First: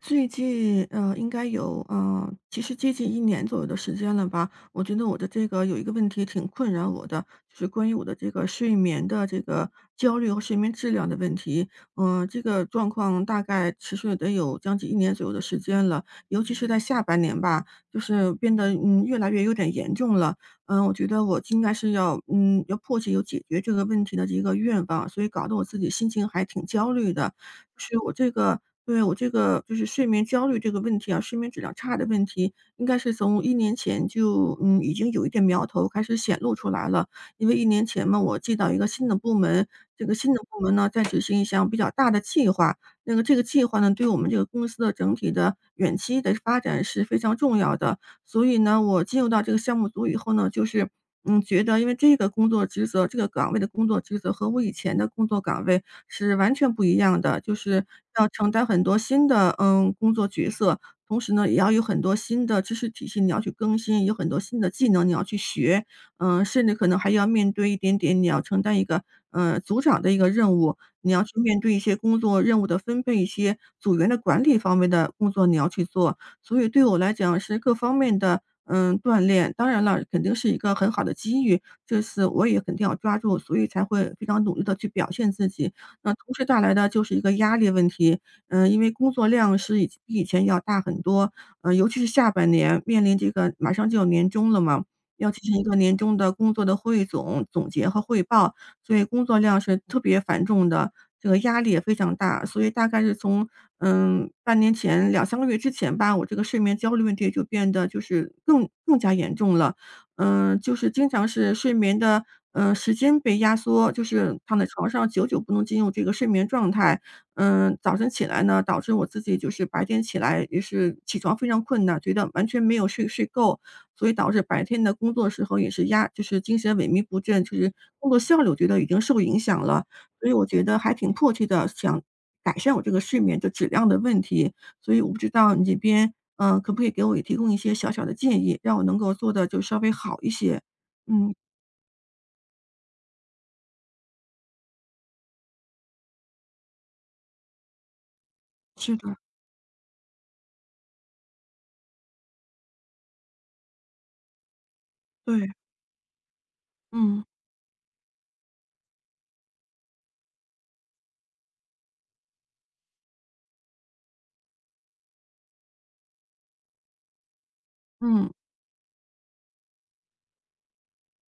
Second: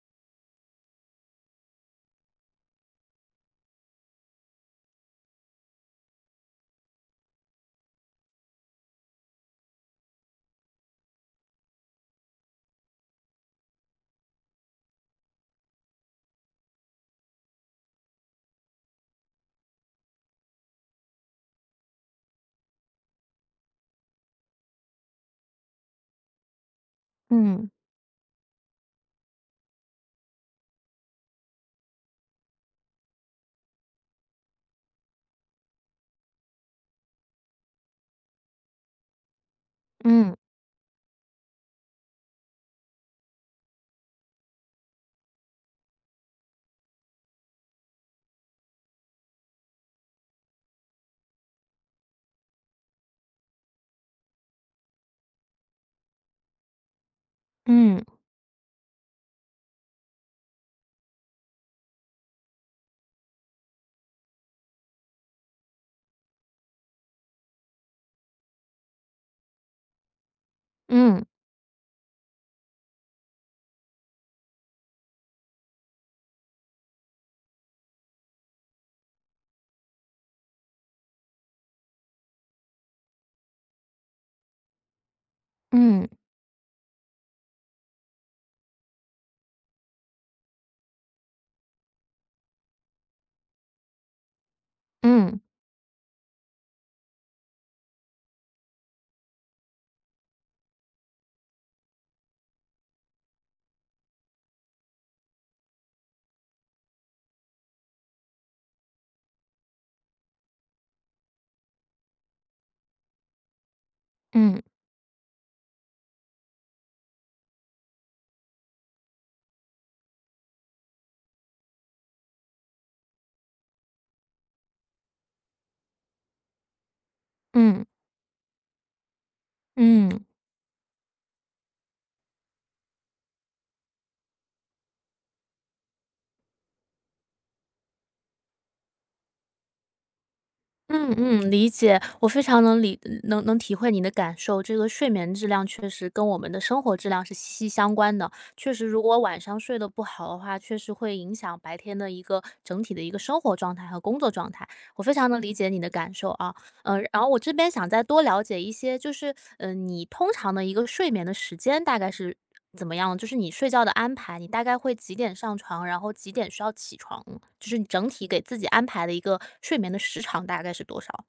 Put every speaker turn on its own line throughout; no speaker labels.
最近，应该有，其实接近一年左右的时间了吧。我觉得我的这个有一个问题挺困扰我的，就是关于我的这个睡眠的这个焦虑和睡眠质量的问题。这个状况大概持续了得有将近一年左右的时间了，尤其是在下半年吧，就是变得，越来越有点严重了。我觉得我应该是要迫切有解决这个问题的一个愿望，所以搞得我自己心情还挺焦虑的。
嗯
是我这个对，我这个就是睡眠焦虑这个问题啊，睡眠质量差的问题，应该是从一年前就，已经有一点苗头开始显露出来了。因为一年前嘛，我接到一个新的部门，这个
嗯
新的部门呢，在执行一项比较大的计划，这个计划呢，对我们这个公司的整体的远期的发展是非常重要的。所以呢，我进入到这个项目组以后呢，就是，觉得因为这个工作职责这个岗位的工作职责和我以前的工作岗位是完全不一样的，就是
嗯
要承担很多新的，工作角色，同时呢，也要有很多新的知识体系，你要去更新，有很多新的技能你要去学，甚至可能还要面对一点点你要承担一个，组长的一个任务，你要
嗯
去面对一些工作任务的分配，一些组员的管理方面的工作你要去做，所以对我来讲是各方面的，锻炼。当然了，肯定是一个很好的机遇，这次我也肯定要抓住，所以才会非常努力的去表现自己。
嗯
那同时带来的就是一个压力问题，因为工作量是以比以前要大很多，尤其是下半年面临这个马上就要年终了嘛，
嗯
要
嗯
进行一个年终的工作的汇总、总结和汇报，所以工作量是特别繁重的，这个压力也非常大。所以大概是从半年前两三个月之前吧，我这个睡眠焦虑问题就变得就是更加严重了。就是经常是睡眠的，时间被压缩，就是躺
嗯
在床上久久不能进入这个睡眠状态。早晨起来呢，导致我自己就是白天起来也是起床非常困难，觉得完全没有睡够，所以导致白天的工作时候也是就是精神萎靡不振，就是
嗯
工作效率我觉得已经受影响了。
嗯
所以我觉得还挺迫切的，想改善我这个睡眠的质量的问题，所以我不知道你这边可不可以给我也提供一些小小的建议，让我能够做的就稍微好一些？嗯，
嗯理解，我非常能理能能体会你的感受。这个睡眠质量确实跟我们的生活质量是息息相关的。确实，
是
如
的，
果晚上睡得不好的话，确实会影响白天的一个整体的一个生活状态和工作状态。我非常能
对，
理解你的感受啊。然
嗯，
后我这边想再多了解一些，就是，你通常的一个睡眠的时间大概是怎么样？就是你睡觉的安排，你大概会几点上床，然后几点需要起床？就是你整体
嗯。
给自己安排的一个睡眠的时长大概是多少？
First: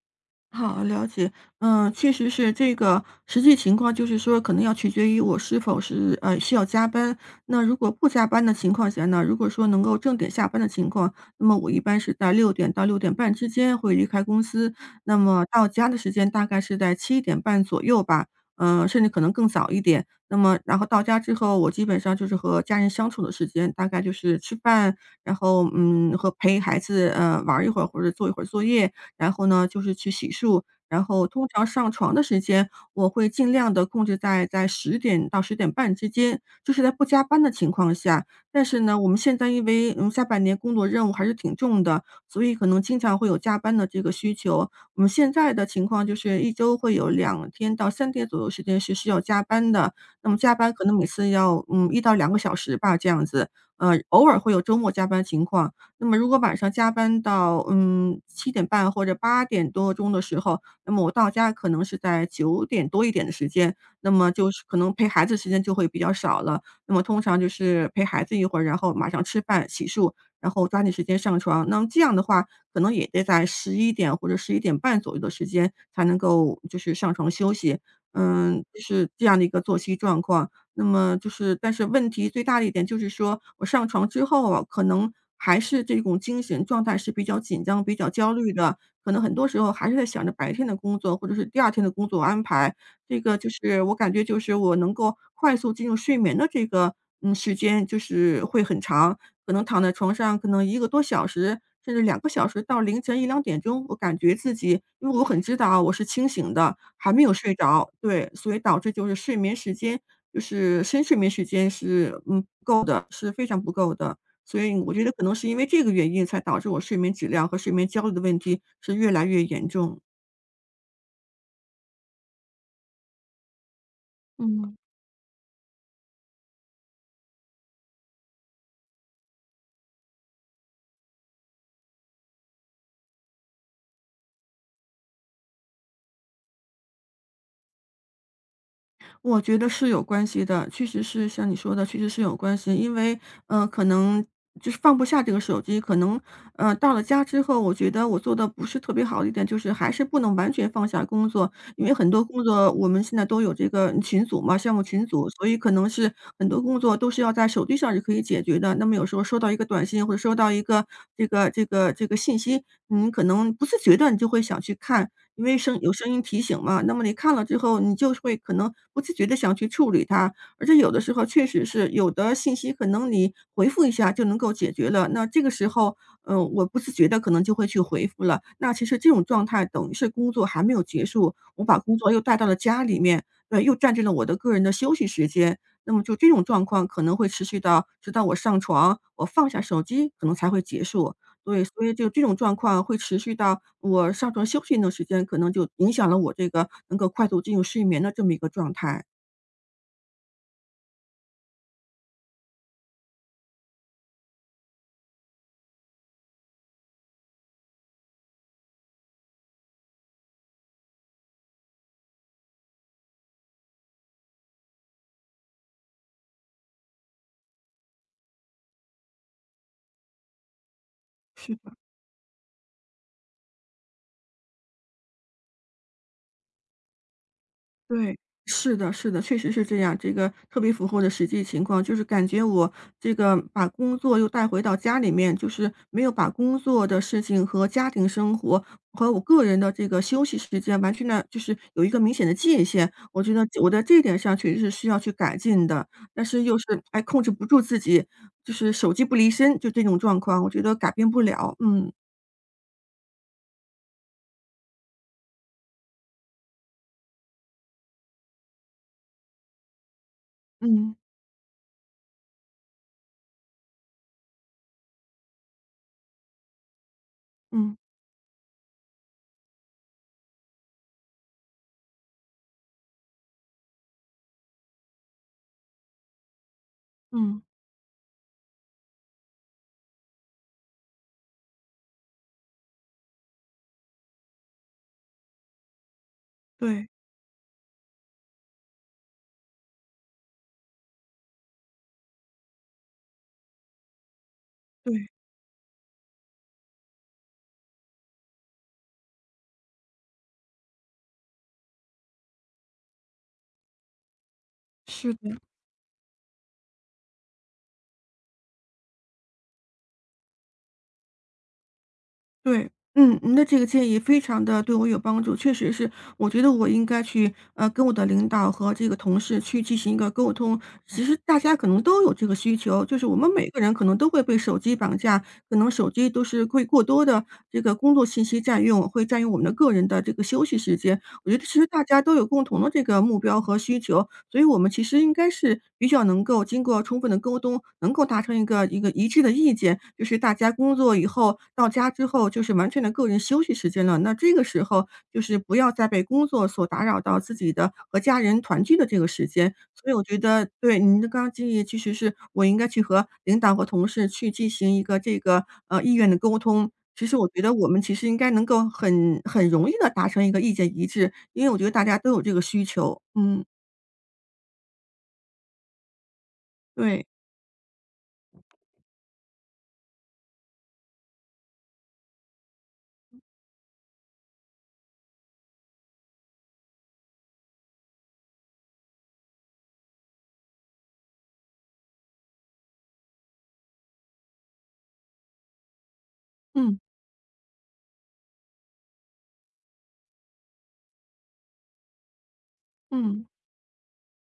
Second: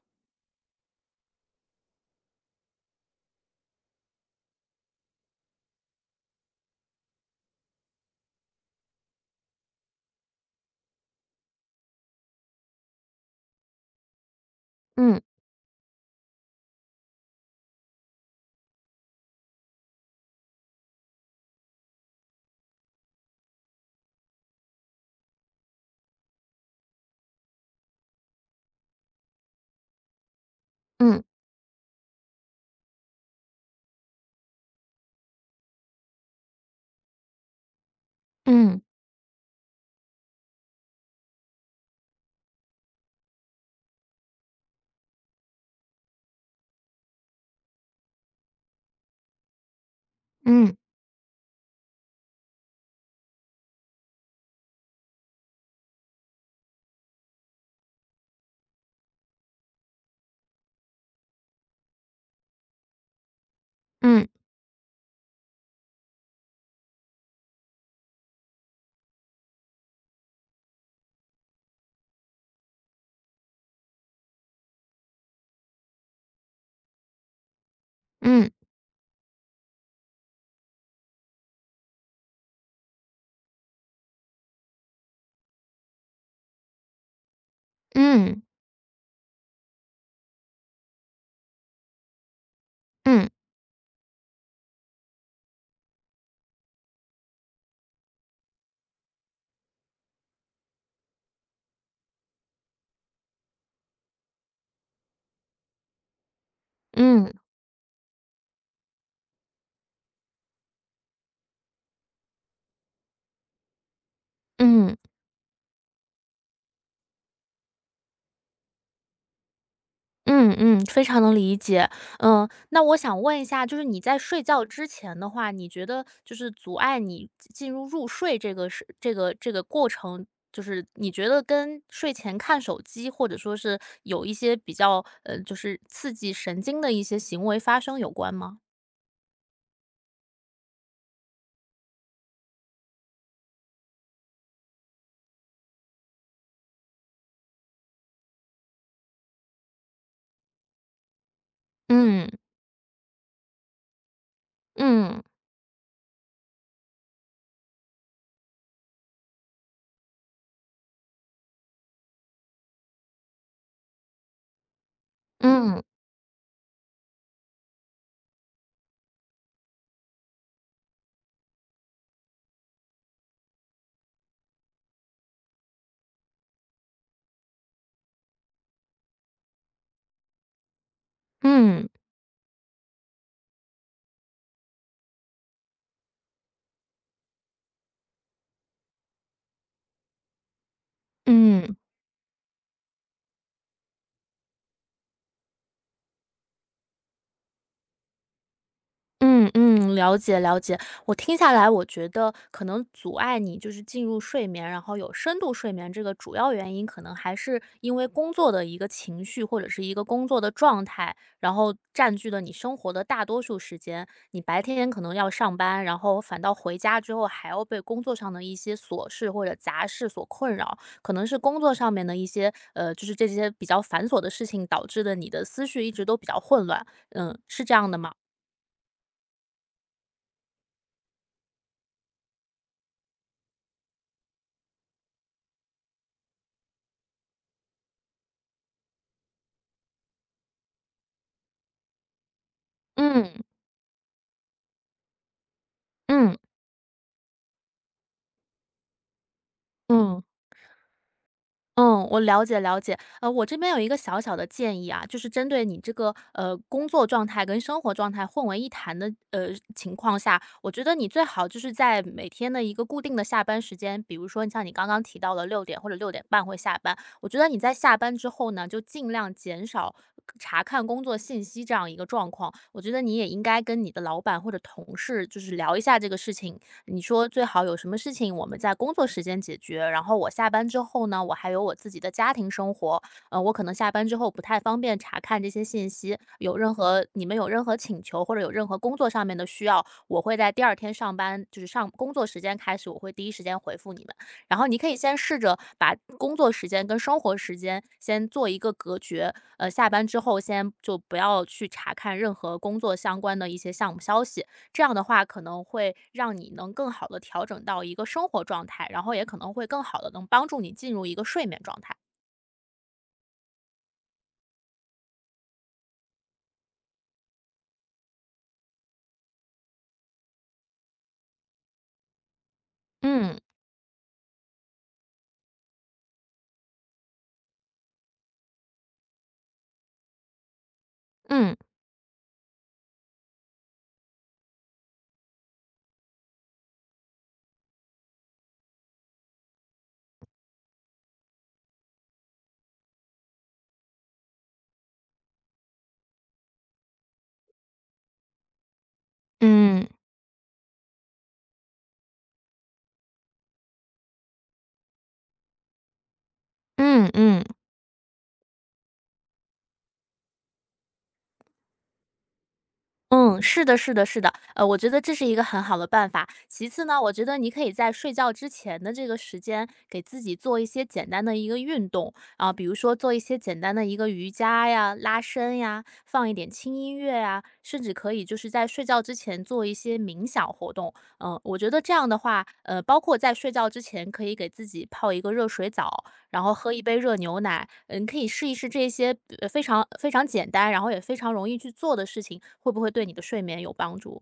好，了解。确实是这个实际情况，就是说可能要取决于我是否是需要加班。那如果不加班的情况下呢，如果说能够正点下班的情况，那么我一般是在6点到6点半之间会离开公司，那
嗯
么到家的时间大概是在七点半左右吧，甚至可能更早一点。那么然后到家之后，我基本上就是和家人相处的时间，大概就是吃饭，然后和陪孩子玩儿一会儿或者做一会儿作业。然后呢，就是去洗漱。然
嗯
后通常上床的时间，我会尽量的控制在10点到10点半之间，就是在不加班的情况下。但
嗯
是呢，我们现在因为，下半年工作任务还是挺重的，所以可能经常会有加班的这个需求。我们现在的情况就是一周会有2天到3天左右时间是需要加班的，那么加班
嗯
可能每次要，1到2个小时吧，这样子。偶尔会有周末加班情况，那么如果晚上加班到，7点半或者8点多钟的时候，那么我到家可能是在9点多一点的时间，那
嗯
么就是可能陪孩子时间就会比较少了。那么通常就是陪孩子一会儿，然后马上吃饭、洗漱，然后抓紧时间上床。那么这样的话，可能也得在11点或者11点半左右的时间才能够就是上床休息。
嗯
就是这样的一个作息状况。那么就是但是问题最大的一点就是说，我上床之后啊，可能还是这种精神状态是比较紧张、比较焦
嗯
虑的，可能很多时候还是在想着白天的工作，或者是第二天的工作安排。这
嗯
个就是我感觉就是我能够快速进入睡眠的这个，时间就是会很长，可能躺在床上可能1个多小时，甚至两个小时到凌晨一两点钟，我感觉自己因为我很知道啊我是清醒的，还没
嗯嗯
有睡着，对，所以导致就是睡眠时间就是深睡眠时间是，不够的，是非常不够的。所以我
嗯。
觉得可能是因为这个原因，才导致我睡眠质量和睡眠焦虑的问题是越来越严重。
嗯，非常能理解。那我想问一下，就是你在睡觉
嗯。
之前的话，你觉得就是阻碍你进入入睡这个是这个过程，就是你觉得跟睡前看手机，或者说是有一些比较就是刺激神经的一些行为发生有关吗？
我觉得是有关系的，确实是像你说的，确实是有关系。因为，可能就是放不下这个手机，可能，到了家之后，我觉得我做的不是特别好的一点，就是还是不能完全放下工作。因为很多
嗯
工作我们现在都有这个群组嘛，项目群
嗯
组，所以可能是很多工作都是要在手机上是可以解决的。那么有时候收到一个短信或者收到一个这个信息，你可能不自觉的你就会想去看。因为
嗯
有声音提醒嘛，那么你看了之后，你就会可能不自觉的想去处理它，而且有的时候确实是有的信息可能你回复一下就能够解决了，那这个时候，我不自觉的可能就会去回复了。那其实这种状态等于是工作还没有结束，我把
嗯
工作又带到了家里面，对，又占据了我的个人的休息时间，那么就这种状况可能会持续到直到我上床，我放下手机可能才会结束。对，
嗯。
所以就这种状况会持续到我上床休息一时间，可能就影响了我这个能够快速进入睡眠的这么一个状态。
嗯嗯，了解了解。我听下来，我觉得可能阻碍你就是进入睡眠，然后有深度睡眠这个主要原因，可能还是因为工作的一个情绪或者是一个工作的状态，然后占据了你生活的大多数时间。你白天可能要上班，然后反倒回家之后还要被工作上的一些琐事或者杂事所困扰，可能是
是
工作
的。
上面的一些就是这些比较繁琐的事情导致的你的思绪一直都比较混乱。是这样的吗？
对，是的，是的，确实是这样，这个特别符合我的实际情况。就是感觉我这个把工作又带回到家里面，就是没有把工作的事情和家庭生活和我个人的这个休息时间完全的，就是有一个明显的界限。我
嗯。
觉得我在这一点上确实是需要去改进的，但
嗯
是又是哎控制不住自己，就是手机不离身，就这种状
嗯
况，我觉得改变不了。嗯
嗯，我了解了解。我这边有一个小小的建议啊，就是针对你这个工作状态跟生活状态混为一谈的情况下，我觉得
嗯
你最好就是在每天的一个固定的下班时间，比如说像你刚刚提到的六点或者6点半会下班，我觉得你在
嗯
下班之后呢，就尽量减少查看工作信息这样一个状况。我觉得你也应该跟你的老板或者同事就是聊一下这个事情，你说
嗯，
最好有什么事情我们在工作时间解决，然后我下班之后呢，我还有我自己的家庭生活，我可能下班之后不太方便查看这些信息，有任
对
何你们有任何请求或者有任何工作上面的需要，我会在第二天上班，就是上工作时间开始，我会第一时间回复你们。然后你可以
对，
先试着把工作时间跟生活时间先做一个隔绝，下班之后先就不要去查看任何工作相关的一些项目消息，这样的
是
话
的。
可能会让你能更好的调整到一个生活状态，然后也可能会更好的能帮助你进入一个睡眠状态。
对，嗯，您的这个建议非常的对我有帮助，确实是，我觉得我应该去，跟我的领导和这个同事去进行一个沟通。其实大家可能都有这个需求，就是我们
嗯
每个人可能都会被手机绑架，可能手机都是会过多的这个工作信息占用，会占用我们的个人的这个休息时间。我觉得
嗯
其实大家都有共同的这个目标和需求，所以我们其实应该是比较能够经过充分的沟通，能够达成一个一致的意见，就是大家工作以后到家之后就是完全的个人休息时间了。那这个时候就是不要再被工作所打扰到自己的和家人团聚的这个时间，
嗯
所以我觉得对，您的刚刚建议其实是我应该去和领导和同事去进行一个这个，意愿的沟通。其
嗯
实我觉
嗯。
得我们其实应该能够很容易的达成一个意见一致，因为我觉得大家都有这个需求。
嗯，
嗯，
是的，是的，是的，我觉得这是一个很好的办法。其次呢，
对，
我觉得你可以在睡觉之前的这个时间，给自己做一些简单的一个运动啊，比如说做一些简单的一个瑜伽呀、拉伸呀，放一点轻音乐呀，甚至可以就是在睡觉之前做一些冥想活动。我觉得这样的话，包括在睡觉之前可以给自己泡一个热水澡，然后喝
嗯，
一杯热牛奶，可以试一试这些非常非常简单，然后也非常容易去做的事情，会不会对你的
嗯。
睡眠有帮助？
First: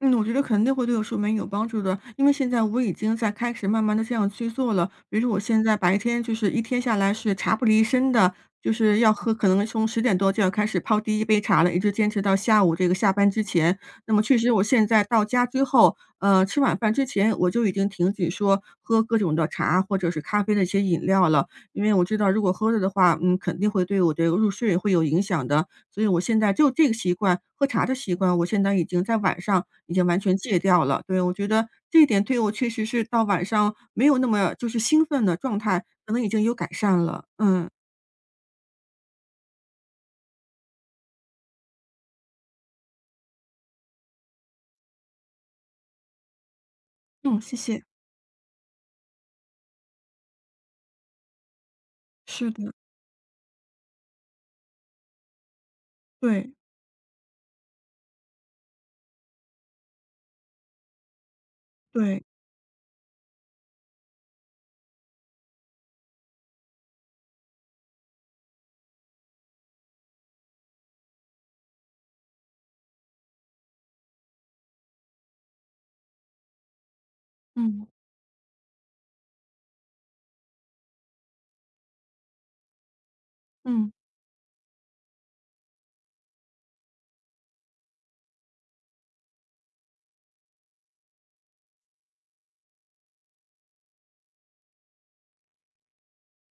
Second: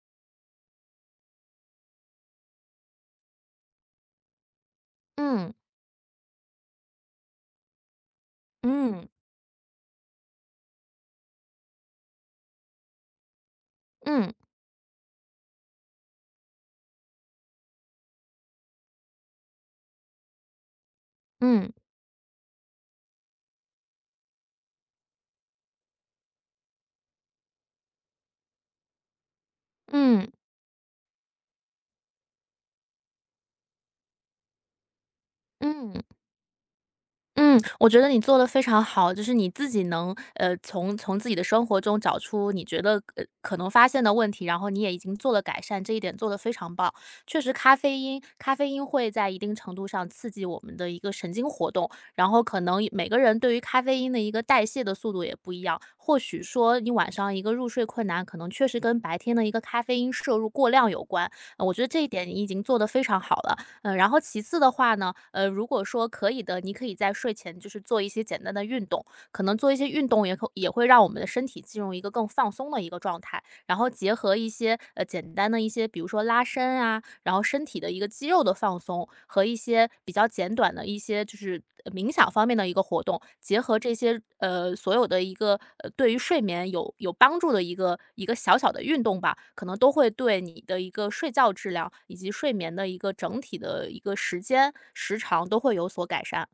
嗯，我觉得肯定会对我睡眠有帮助的，因为现在我已经在开始慢慢的这样去做了。比如说我
嗯
现在白天就是一天下来是茶不离身的，就是
嗯
要喝可能从10点多就要开始泡第一杯茶了，一直坚持到下午这个下班之前。那么
嗯
确实我现在到家之后，吃晚饭之前，我就已经停止说喝各种的茶或者是咖啡的一些饮料了。
嗯
因为我知道如果喝了的话，嗯，肯定会对我的入睡会有影响的。所以我现在就这个习惯，喝茶的习惯，我现在已经在晚上已经完
嗯
全戒掉了。对，我觉得这一点对我确实是到晚上没有那么就是兴奋的状态，
嗯嗯。
可能已经有改善了。
嗯，
嗯，
我觉得你做的非常好，就是你自己能，从自己的生活中找出你觉得，可能发现的问题，然后你也已经做了改善，这一点做得非常棒。确
嗯，
实
谢
咖
谢。
啡因咖啡因会在一定程度上刺激我们的一个神经活动，然后
是
可
的，
能每个人对于咖啡因的一个代谢的速度也不一样。或许
对，
说你晚上一个入睡困难，可能确实跟白天的一个咖啡因摄入过量有关，我觉得这一
对，
点你已经做得非常好了。然后其次的话呢，如果说可以的，你可以在睡前就是做一些简单的运动，可能做一些运动也会让我们的身体进入一个更放松的一个状态。然后结合一些简单的一些，比如说拉伸啊，然后身体
嗯，
的一个肌肉的放松和一些比较简短的一些就是冥想方面的一个活动，结合
嗯。
这些所有的一个对于睡眠有帮助的一个小小的运动吧，可能都会对你的一个睡觉质量以及睡眠的一个整体的一个时间时长都会有所改善。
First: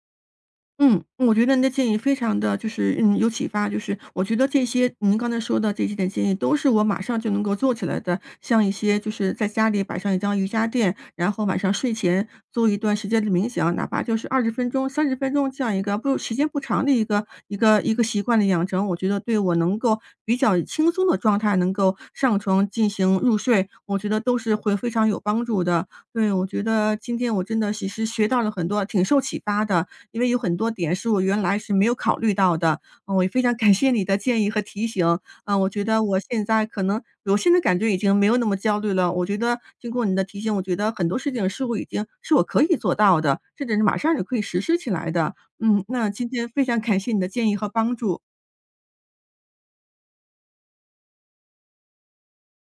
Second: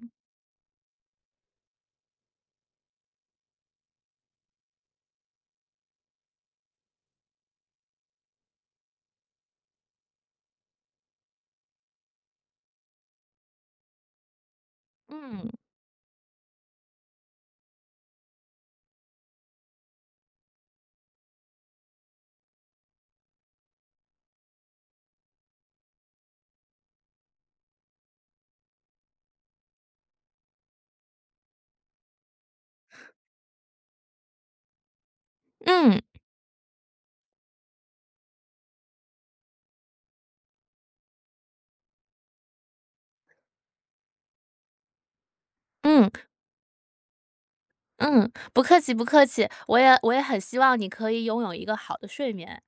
嗯，我觉得您的建议非常的就是嗯，有启发，就是我觉得这些您刚才说的这几点建议都是我马上就能够做起来的。像一些就是在家里摆上一张瑜伽垫，然后晚上睡前做一段时间的冥想，哪怕就是20分钟、30分钟
嗯
这样一个不时间不长的一个习惯的养成，我觉得对我能够比较轻松的状态能够上床进行入睡，我觉得都是会非常有帮助的。对，我觉得今天我真的其实学到了很多，挺受启发的。因为有很多点是我原来是没有考虑到的。嗯，我也非常感谢你的建议和提醒，嗯，我觉
嗯。
得我现在可能我现在感觉已经没有那么焦虑了。我觉得经过你的提醒，我觉得很多事情是我已经是我可以做到的，甚至是马上就可以实施起来的。嗯，
嗯
那今天非常感谢你的建议和帮助。
嗯，不客气不客气，我也很希望你可以拥有一个好的睡眠。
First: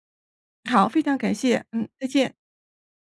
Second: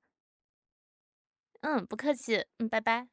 好，非常感谢，
嗯，
嗯，
不
再
客
见。
气，嗯，拜拜。